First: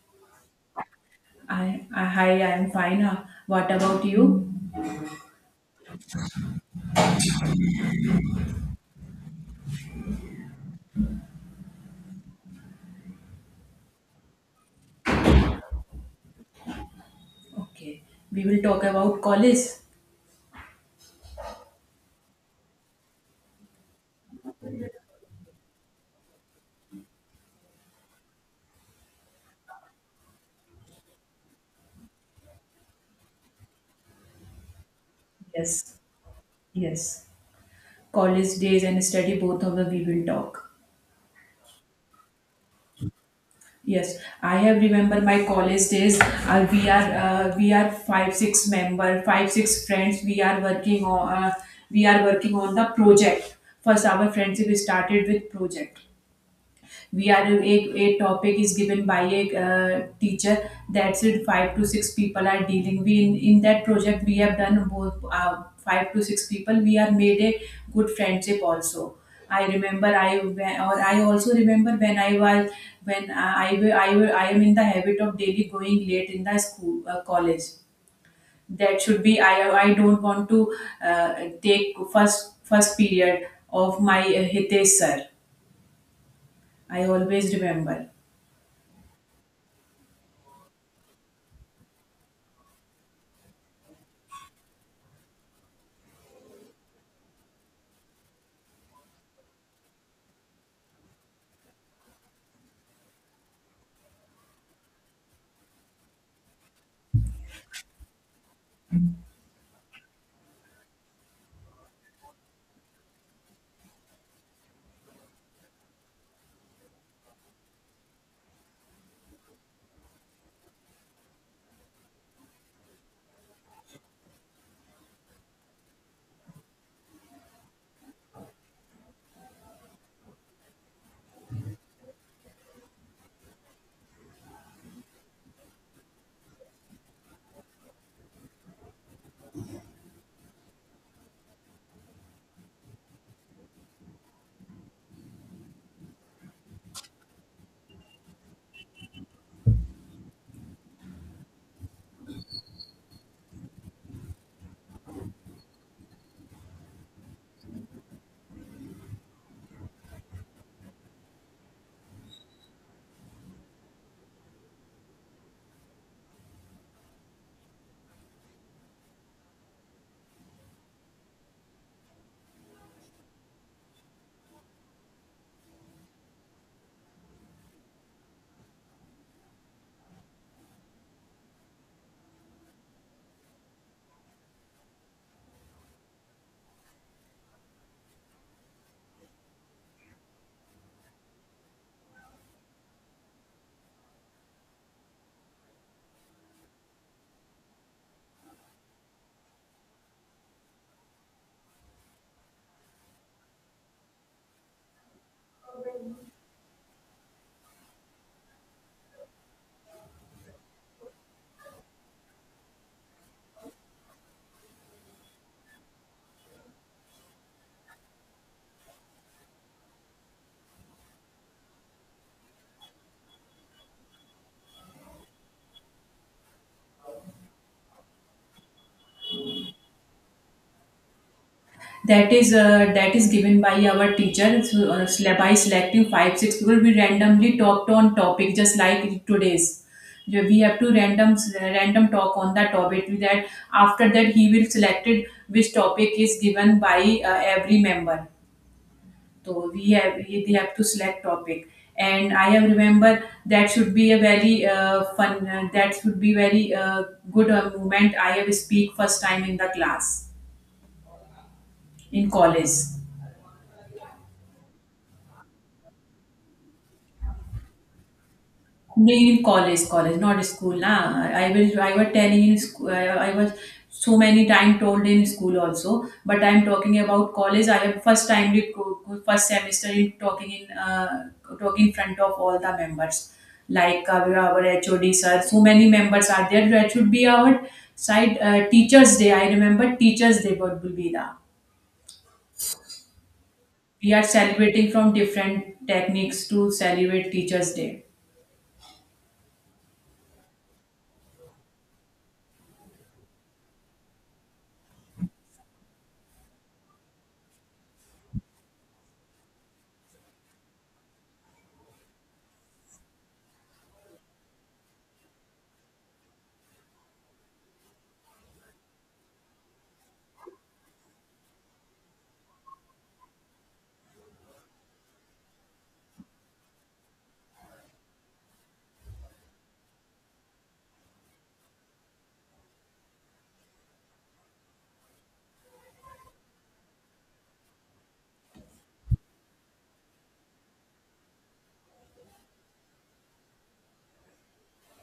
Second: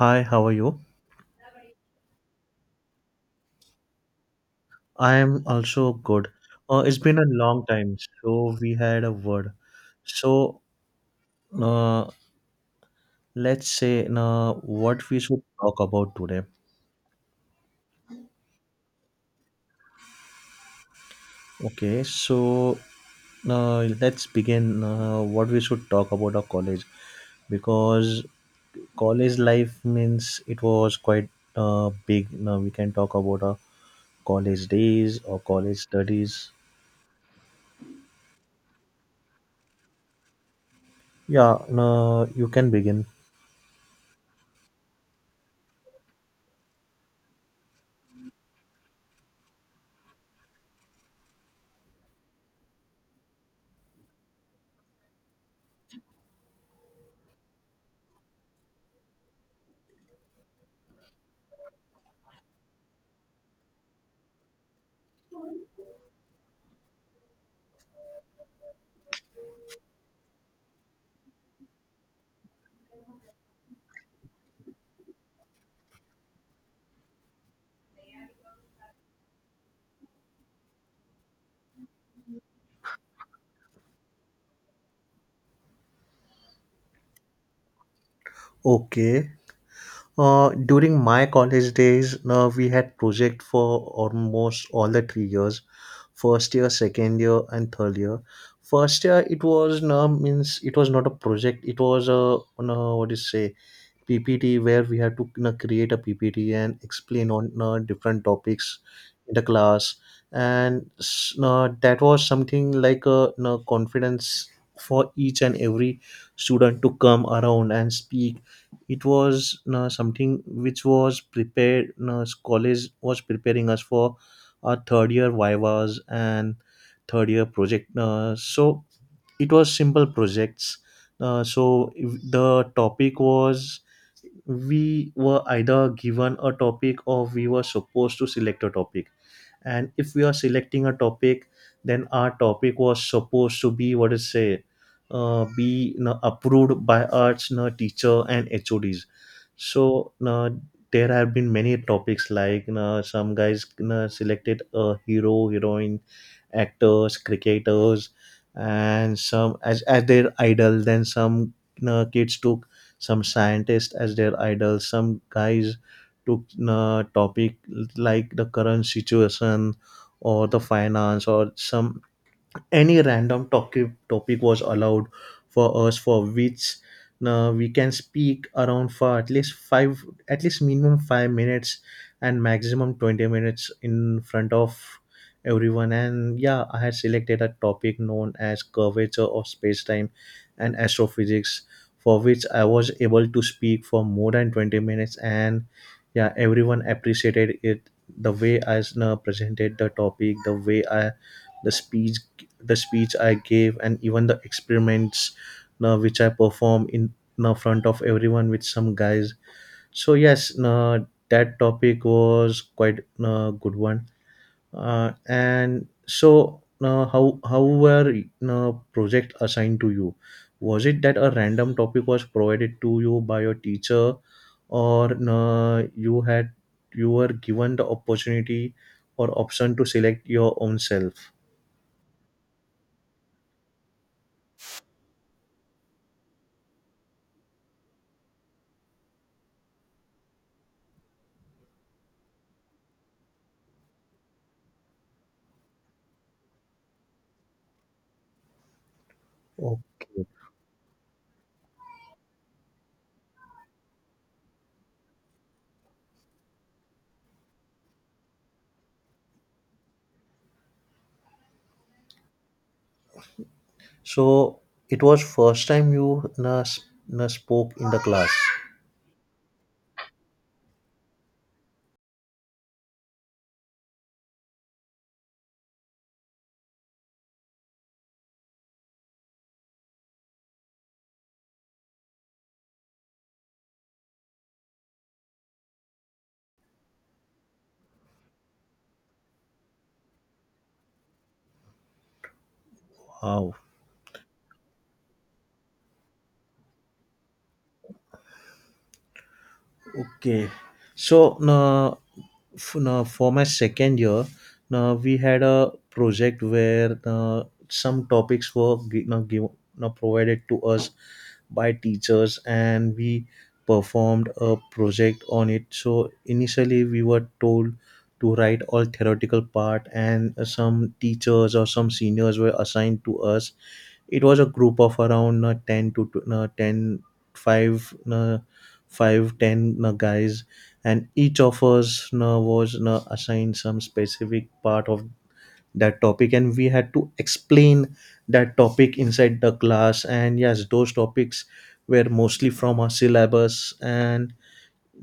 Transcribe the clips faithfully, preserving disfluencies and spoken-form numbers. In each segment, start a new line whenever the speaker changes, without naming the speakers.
Hi, how are you?
I, I Hi, I'm fine. Uh, What about you?
I am also good. Uh, it's been a long time, so we had a word. So, uh, let's say uh, what we should talk about today.
Okay, we will talk about college.
Okay, so uh, let's begin, uh, what we should talk about our college, because college life means it was quite uh, big. Now we can talk about our college days or college
Yes,
studies.
yes. College days and study, both of them we will talk.
Yeah, uh, you can begin.
Yes, I have remember my college days. Uh, we are uh, we are five six member, five six friends. We are working on uh, we are working on the project. First, our friendship started with project. we are a, a topic is given by a uh, teacher. That's it. Five to six people are dealing. We in, in that project we have done both uh, five to six people we are made a good friendship also. I remember. i when or I also remember when I was when I I, I, I am in the habit of daily going late in the school, uh, college. That should be i i don't want to uh, take first first period of my uh, Hitesh sir. I always remember.
Okay. Uh, during my college days, uh, we had project for almost all the three years, first year, second year, and third year. First year, it was no means it was not a project. It was a no, what do you say? P P T where we had to you know, create a P P T and explain on uh, different topics in the class, and s- uh, that was something like a you know, confidence for each and every student to come around and speak. It was you know, something which was prepared. you know, college was preparing us for our third year vivas and third year project. Uh, so it was simple projects. Uh, so if the topic was, we were either given a topic, or we were supposed to select a topic. And if we are selecting a topic, then our topic was supposed to be, what is say, uh, be you know, approved by arts, you know, teacher and H O Ds. So uh, there have been many topics, like you know, some guys you know, selected a hero, heroine, actors, cricketers, and some as, as their idol. Then some you know, kids took some scientists as their idol. Some guys to uh, topic like the current situation or the finance or some any random topic topic was allowed for us, for which uh, we can speak around for at least five, at least minimum five minutes, and maximum twenty minutes in front of everyone. And yeah, I had selected a topic known as curvature of space-time and astrophysics, for which I was able to speak for more than twenty minutes. And yeah, everyone appreciated it, the way I uh, presented the topic, the way i the speech the speech I gave, and even the experiments now which I perform in now front of everyone with some guys. So yes, no, that topic was quite a good one. Uh, and so now how how were no project assigned to you? Was it that a random topic was provided to you by your teacher, or no, you had you were given the opportunity or option to select your own self?
That is uh, that is given by our teacher. So, uh, sele- by selecting five six people we randomly talked on topic just like today's. Yeah, we have to random random talk on that topic with that. After that he will selected which topic is given by uh, every member. So we have we- they have to select topic. And I have remember that should be a very uh, fun, uh, that should be very uh, good uh, moment. I have speak first time in the class, in college.
So it was first time you, na, na spoke in the class.
No, in college, college, not school. Nah, I I will. I was telling in school. I, I was so many time told in school also. But I'm talking about college. I have first time did co- co- first semester in talking in uh, talking in front of all the members, like uh, our H O D sir. So many members are there. That should be our side, uh, Teachers Day. I remember Teachers Day. What will be the
Wow.
We are celebrating from different techniques to celebrate Teachers Day.
Okay. So na, f- na, for my second year, na, we had a project where na, some topics were gi- na, give, na, provided to us by teachers, and we performed a project on it. So initially we were told to write all theoretical part, and uh, some teachers or some seniors were assigned to us. It was a group of around uh, ten to tw- uh, ten, five, uh, five, ten, uh, guys, and each of us uh, was uh, assigned some specific part of that topic, and we had to explain that topic inside the class. And yes, those topics were mostly from our syllabus. And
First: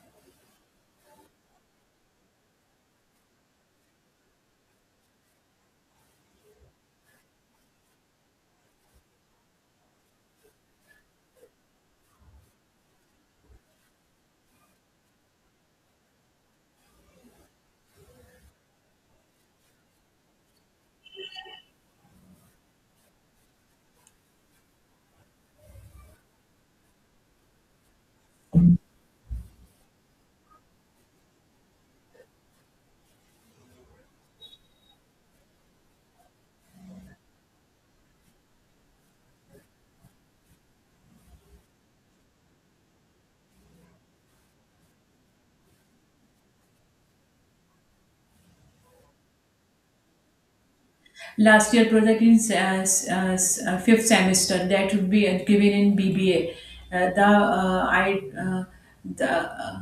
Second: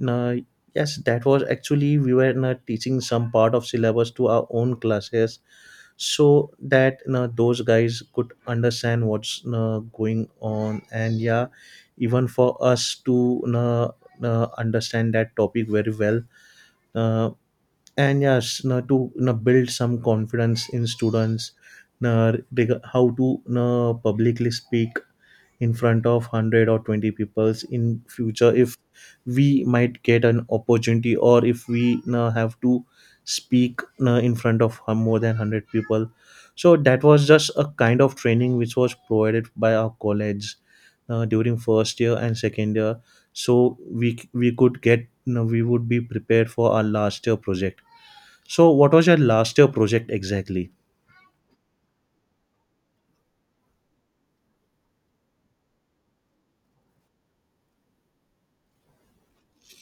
uh, yes, that was actually we were not teaching some part of syllabus to our own classes, so that you know, those guys could understand what's you know, going on. And yeah, even for us to you know, you know, understand that topic very well. uh, and yes, you know, to you know, build some confidence in students, you know, reg- how to you know, publicly speak in front of one hundred or twenty peoples in future, if we might get an opportunity, or if we uh, have to speak uh, in front of uh, more than one hundred people. So that was just a kind of training which was provided by our college uh, during first year and second year, so we we could get, you know, we would be prepared for our last year project. So what was your last year project exactly?
Last year project in s- uh, s- uh, s- uh, fifth semester that would be uh, given in B B A. Uh, the uh, I uh, the, uh,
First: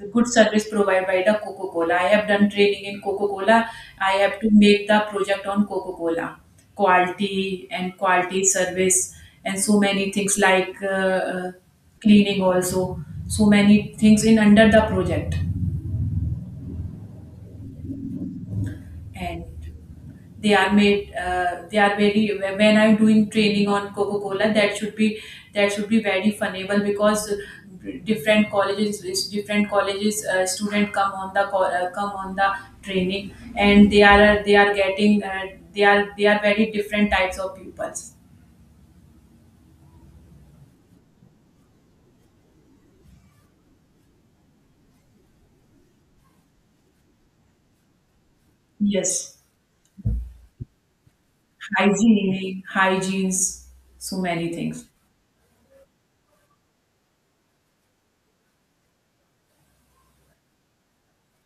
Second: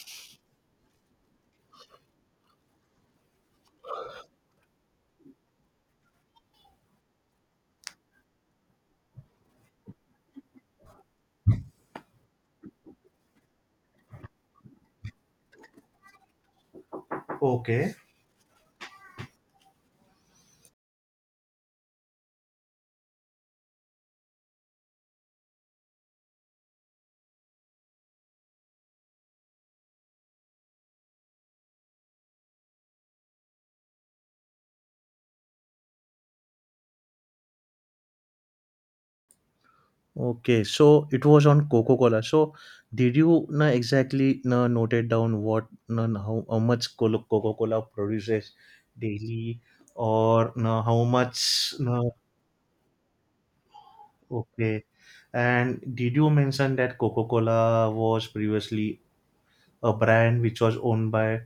the good service provided by the Coca Cola. I have done training in Coca Cola. I have to make the project on Coca Cola quality and quality service, and so many things like uh, uh, cleaning also. So many things in under the project.
Okay.
And they are made uh, they are very when I'm doing training on coca cola, that should be that should be very funnable because different colleges different colleges uh, student come on the, co- uh, come on the training. And they are they are getting uh, they are they are very different types of pupils.
Okay, so it was on Coca-Cola. So did you, na, exactly, na, noted down what, na, how, how much Colo- Coca-Cola produces
Yes.
daily, or, na, how much, na?
Hygiene, hygienes, so many
Okay.
things.
And did you mention that Coca-Cola was previously a brand which was owned by,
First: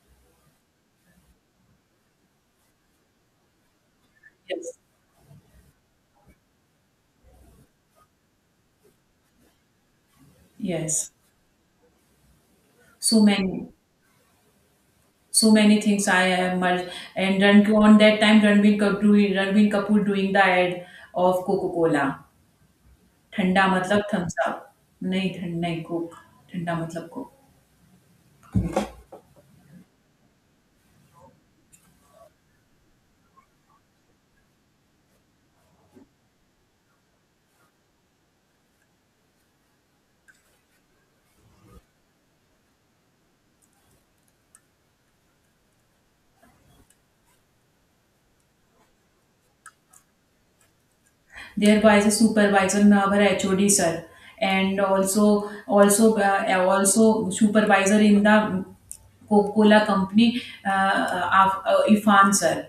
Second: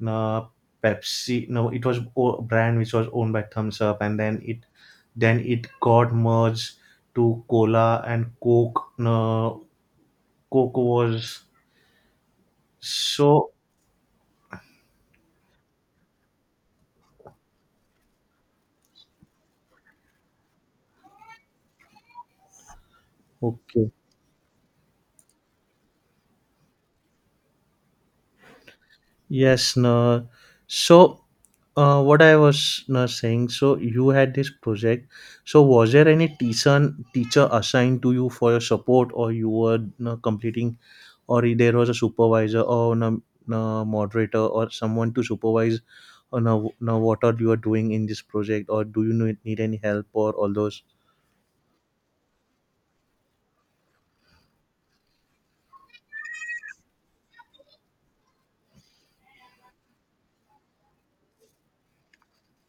na, Pepsi? No, it was o- a brand which was owned by Thumbs Up, and then it
Yes.
then it got merged to Cola and Coke. Na, Coco
Yes.
Wars.
so
So.
many so many things I have merged. And Ran- on that time, Ranbir Kapoor, doing- Ranbir Kapoor doing the ad of Coca Cola. Thanda
Okay.
matlab thumbs up. नहीं ठंड नहीं coke. ठंडा मतलब coke.
Yes, no. So uh, what I was, no, saying. So you had this project. So was there any teacher teacher assigned to you for your support, or you were, no, completing, or there was a supervisor, or, no, no, moderator or someone to supervise? Or now, now what are you are doing in this project, or do you need need any help or all those?
There wise uh supervisor nor HOD sir, and also also also supervisor in the Coca Cola company, Irfan sir.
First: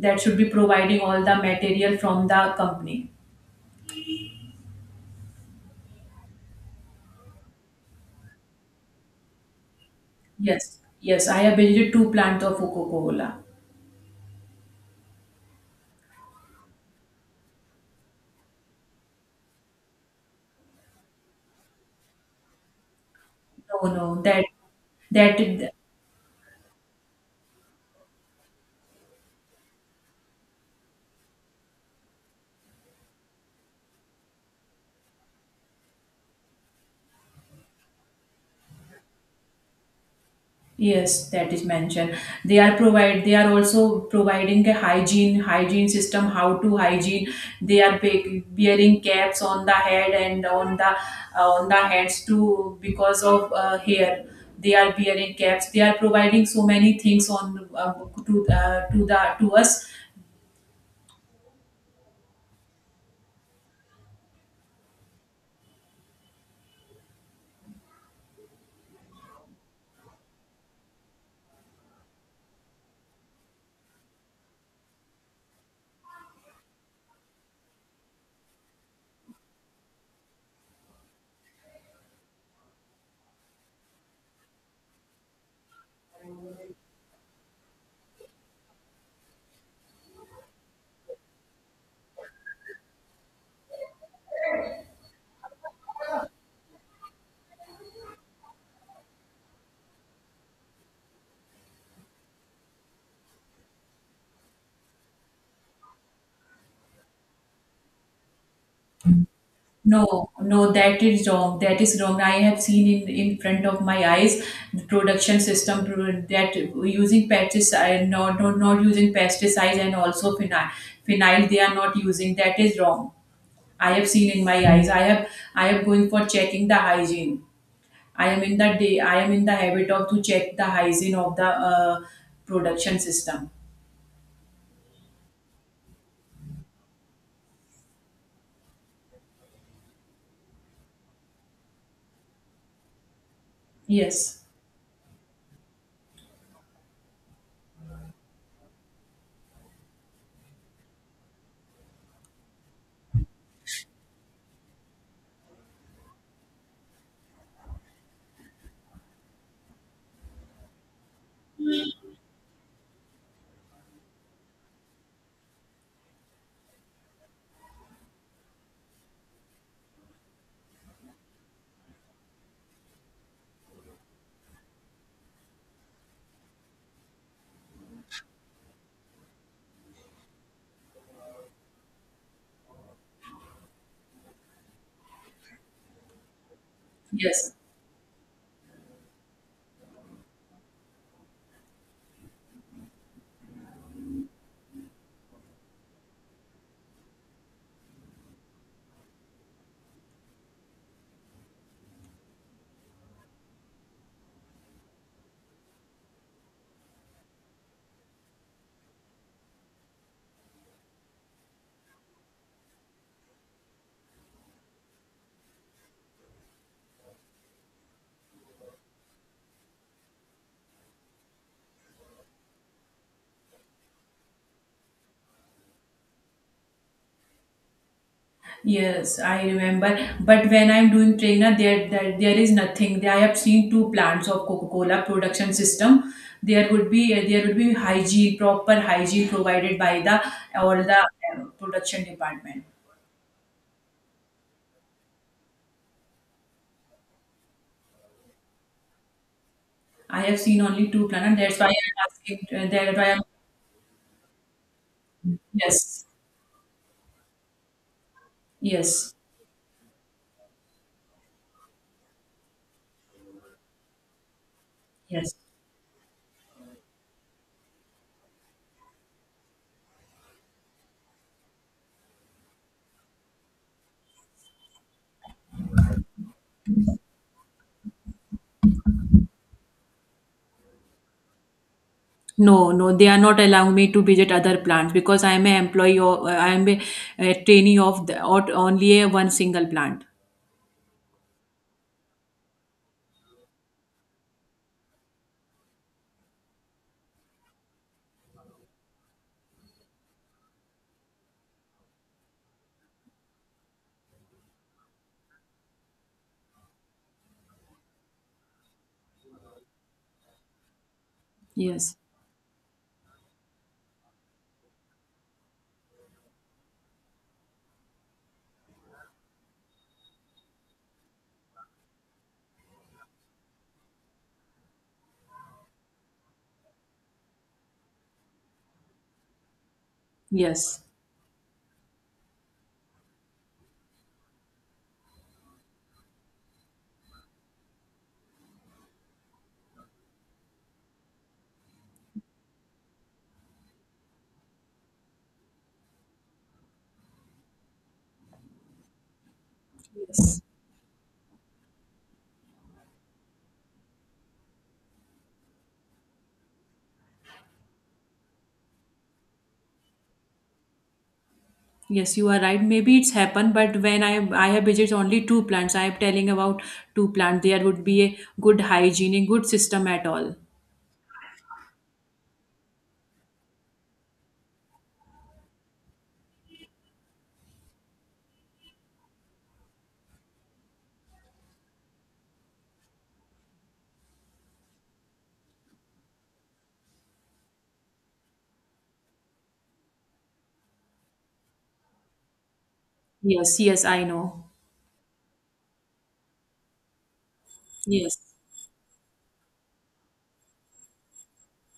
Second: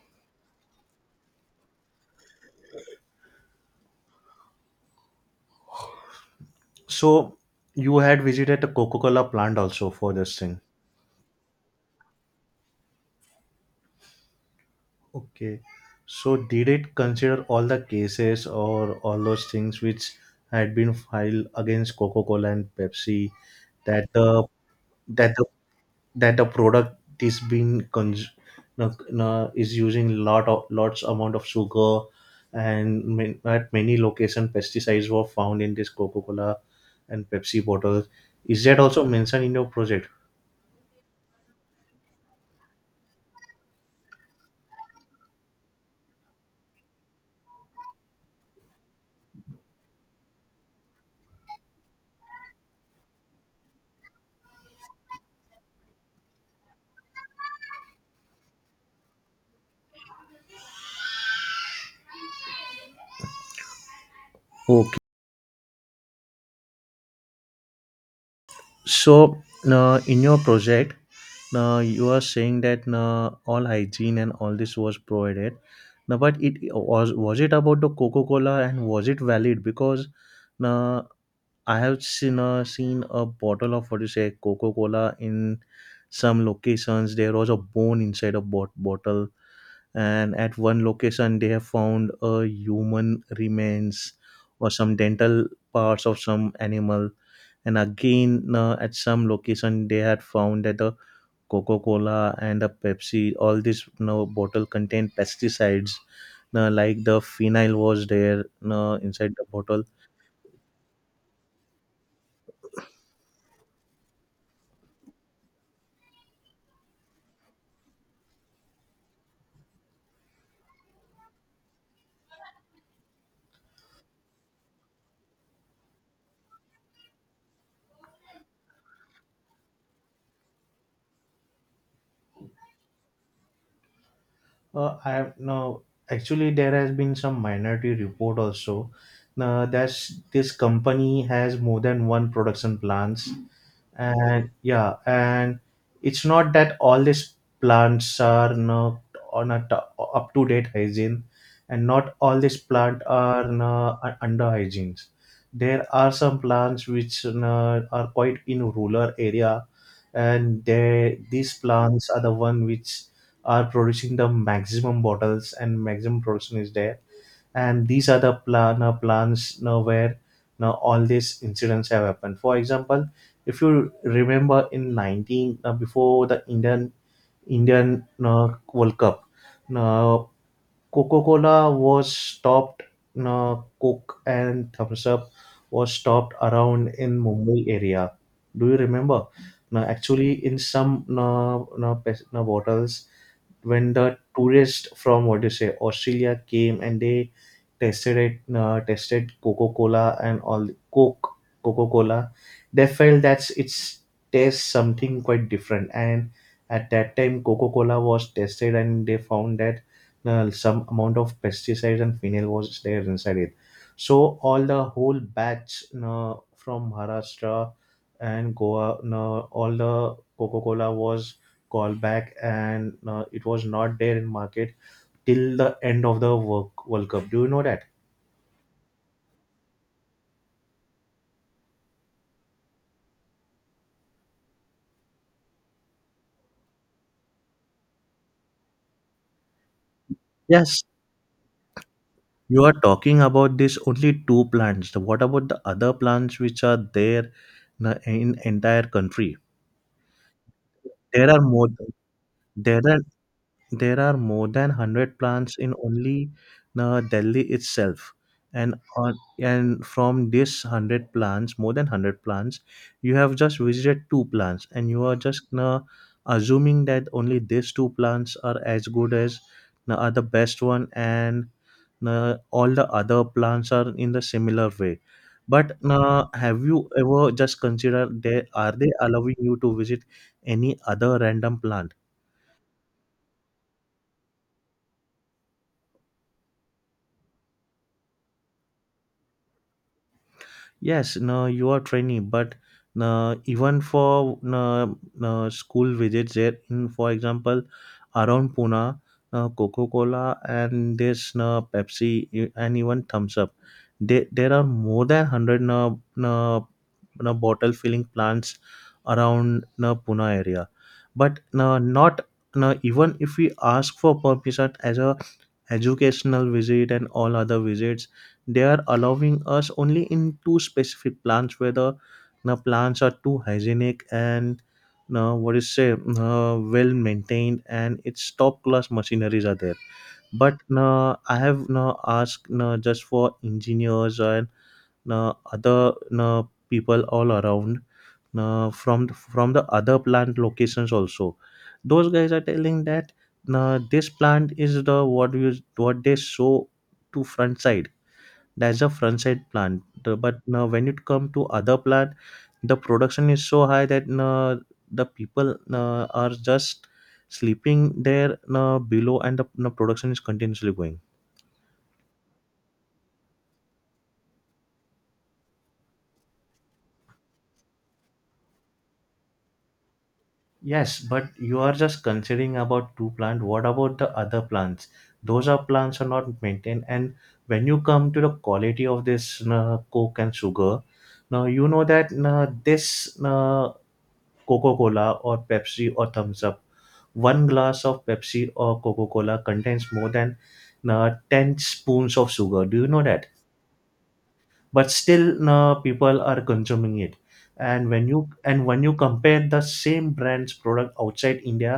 That should be providing all the material from the company.
So you had visited the Coca Cola plant also for this thing.
Yes, yes, I have visited two plants of Coca-Cola.
Okay. So did it consider all the cases or all those things which had been filed against Coca-Cola and Pepsi,
No,
that
no,
the
that
that
that
the
is-
that the product is being cons- no- no- is using lot of lots amount of sugar, and ma- at many location pesticides were found in this Coca-Cola and Pepsi bottles. Is that also mentioned in your project?
Yes, that is mentioned. They are provide they are also providing a hygiene hygiene system, how to hygiene. They are be- wearing caps on the head and on the uh, on the hands too because of uh, hair. They are wearing caps. They are providing so many things, on uh, to uh, to the to us.
Okay. So, uh, in your project, uh, you are saying that uh, all hygiene and all this was provided. Now, but it was was it about the Coca Cola and was it valid? Because uh, I have seen, uh, seen a bottle of, what do you say, Coca Cola in some locations. There was a bone inside a bot- bottle, and at one location they have found a human remains or some dental parts of some animal. And again, uh, at some location they had found that the Coca-Cola and the Pepsi, all this, you know, bottle contained pesticides, uh, like the phenyl was there, uh, inside the bottle.
No, no, that is wrong. That is wrong. I have seen in in front of my eyes the production system, pro- that using pesticide, not not, not using pesticides, and also phenyl, phenyl they are not using. That is wrong. I have seen in my eyes. I have I am going for checking the hygiene. I am in the day. I am in the habit of to check the hygiene of the uh, production system.
Uh, i have, no, actually, there has been some minority report also, uh, that this company has more than one production plants.
Yes,
And yeah, and it's not that all these plants are not on a t- up to date hygiene, and not all these plants are uh, un- under hygiene. There are some plants which uh, are quite in rural area, and they these plants are the one which are producing the maximum bottles, and maximum production is there. And these are the plan uh, plans now where, now, all these incidents have happened. For example, if you remember in nineteen, uh, before the indian indian uh, World Cup, now Coca-Cola was stopped, now Coke and Thumbs Up was stopped around in
yes.
Mumbai area. Do you remember, now, actually, in some, no, no, pes- no bottles, when the tourists from, what do you say, Australia came and they tested it, uh, tested Coca Cola and all, Coke, Coca Cola, they felt that it's tastes something quite different. And at that time, Coca Cola was tested, and they found that uh, some amount of pesticides and phenol was there inside it. So all the whole batch, uh, from Maharashtra and Goa, uh, all the Coca Cola was called back, and uh, it was not there in market till the end of the work World Cup. Do you know that?
Yes, I remember. But when I'm doing trainer, there, there there is nothing. I have seen two plants of Coca-Cola production system. There would be there would be hygiene, proper hygiene provided by the, or
Yes,
the uh, production
you
department.
are talking about these only two plants. What about the other plants which are there, na- in entire country?
I have seen only two
There are
plants. That's
more.
why I'm
th-
asking. Uh,
There
That's
are
why I'm
there are more than hundred plants in
Yes,
only uh, Delhi itself, and
yes,
on, and from this hundred plants, more than hundred plants, you have just visited two plants, and you are
yes.
just uh, assuming that only these two plants are as good as, uh, are the best one, and uh, all the other plants are in the similar way, but uh, have you ever just considered, they are they allowing you to visit any other random plant?
No, no, they are not allowing me to visit other plants because I am an employee, or uh, I am a, a trainee of the, or only a one single plant.
Yes, no, you are trainee, but, no, even for, no, no school visits there, in, for example, around Pune, no, Coca Cola and this, no, Pepsi e- and even Thumbs Up, they, there are more than one hundred, no, no, no bottle filling plants around, no, Pune area, but, no,
Yes,
not, no, even if we ask for permission as a educational visit and all other visits, they are allowing us only in two specific plants where the the plants are too hygienic, and uh, what is say, uh, well maintained, and its top class machineries are there. But
yes.
uh, I have now asked, uh, just for engineers and, na, other, na, people all around, na, from from the other plant locations also, those guys are telling that, na, this plant is the, what you what they show to front side, that's a front side plant. The- but
Yes,
now when it come to other plant, the production is so high that, na, the people, na, are just sleeping there, na, below, and the, na, production is continuously going.
yes, you are right. Maybe it's happened, but when I I have visited only two plants, I am telling about two plants. There would be a good hygiene, a good system at all.
Yes, but you are just considering about two plants. What about the other plants? Those are plants are not maintained. And when you come to the quality of this uh, coke and sugar, now you know that uh, this uh, Coca Cola or Pepsi or Thumbs Up, one glass of Pepsi or Coca Cola contains more than uh, ten spoons of sugar. Do you know that?
Yes, yes, I know.
But still, no, people are consuming it. And when
Yes,
you and when you compare the same brand's product outside India,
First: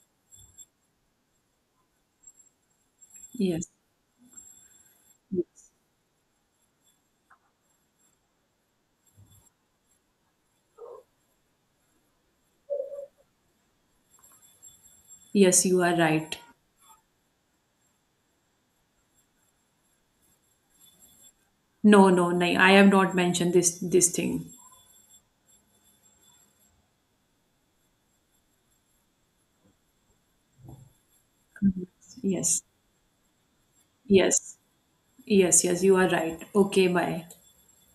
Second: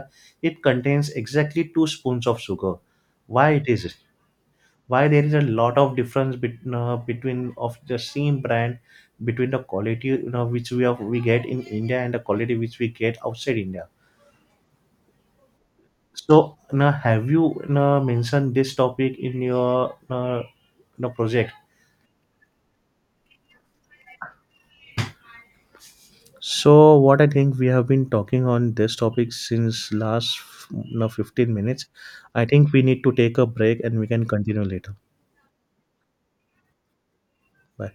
it contains exactly two spoons of sugar. Why it
yes,
is, why there is a
yes.
lot of difference bet, uh, between of the same brand, between the quality, you know, which we have we get in India, and the quality which we get outside India.
Yes, you are
So
right.
now have you now mentioned this topic in your uh, now project?
No, no, no. I have not mentioned this this thing.
So what I think, we have been talking on this topic since last, no, fifteen minutes.
Mhm.
I
Yes,
think we need to take a break, and we can
yes,
continue later.
yes, yes. You are right. Okay, bye.
Bye.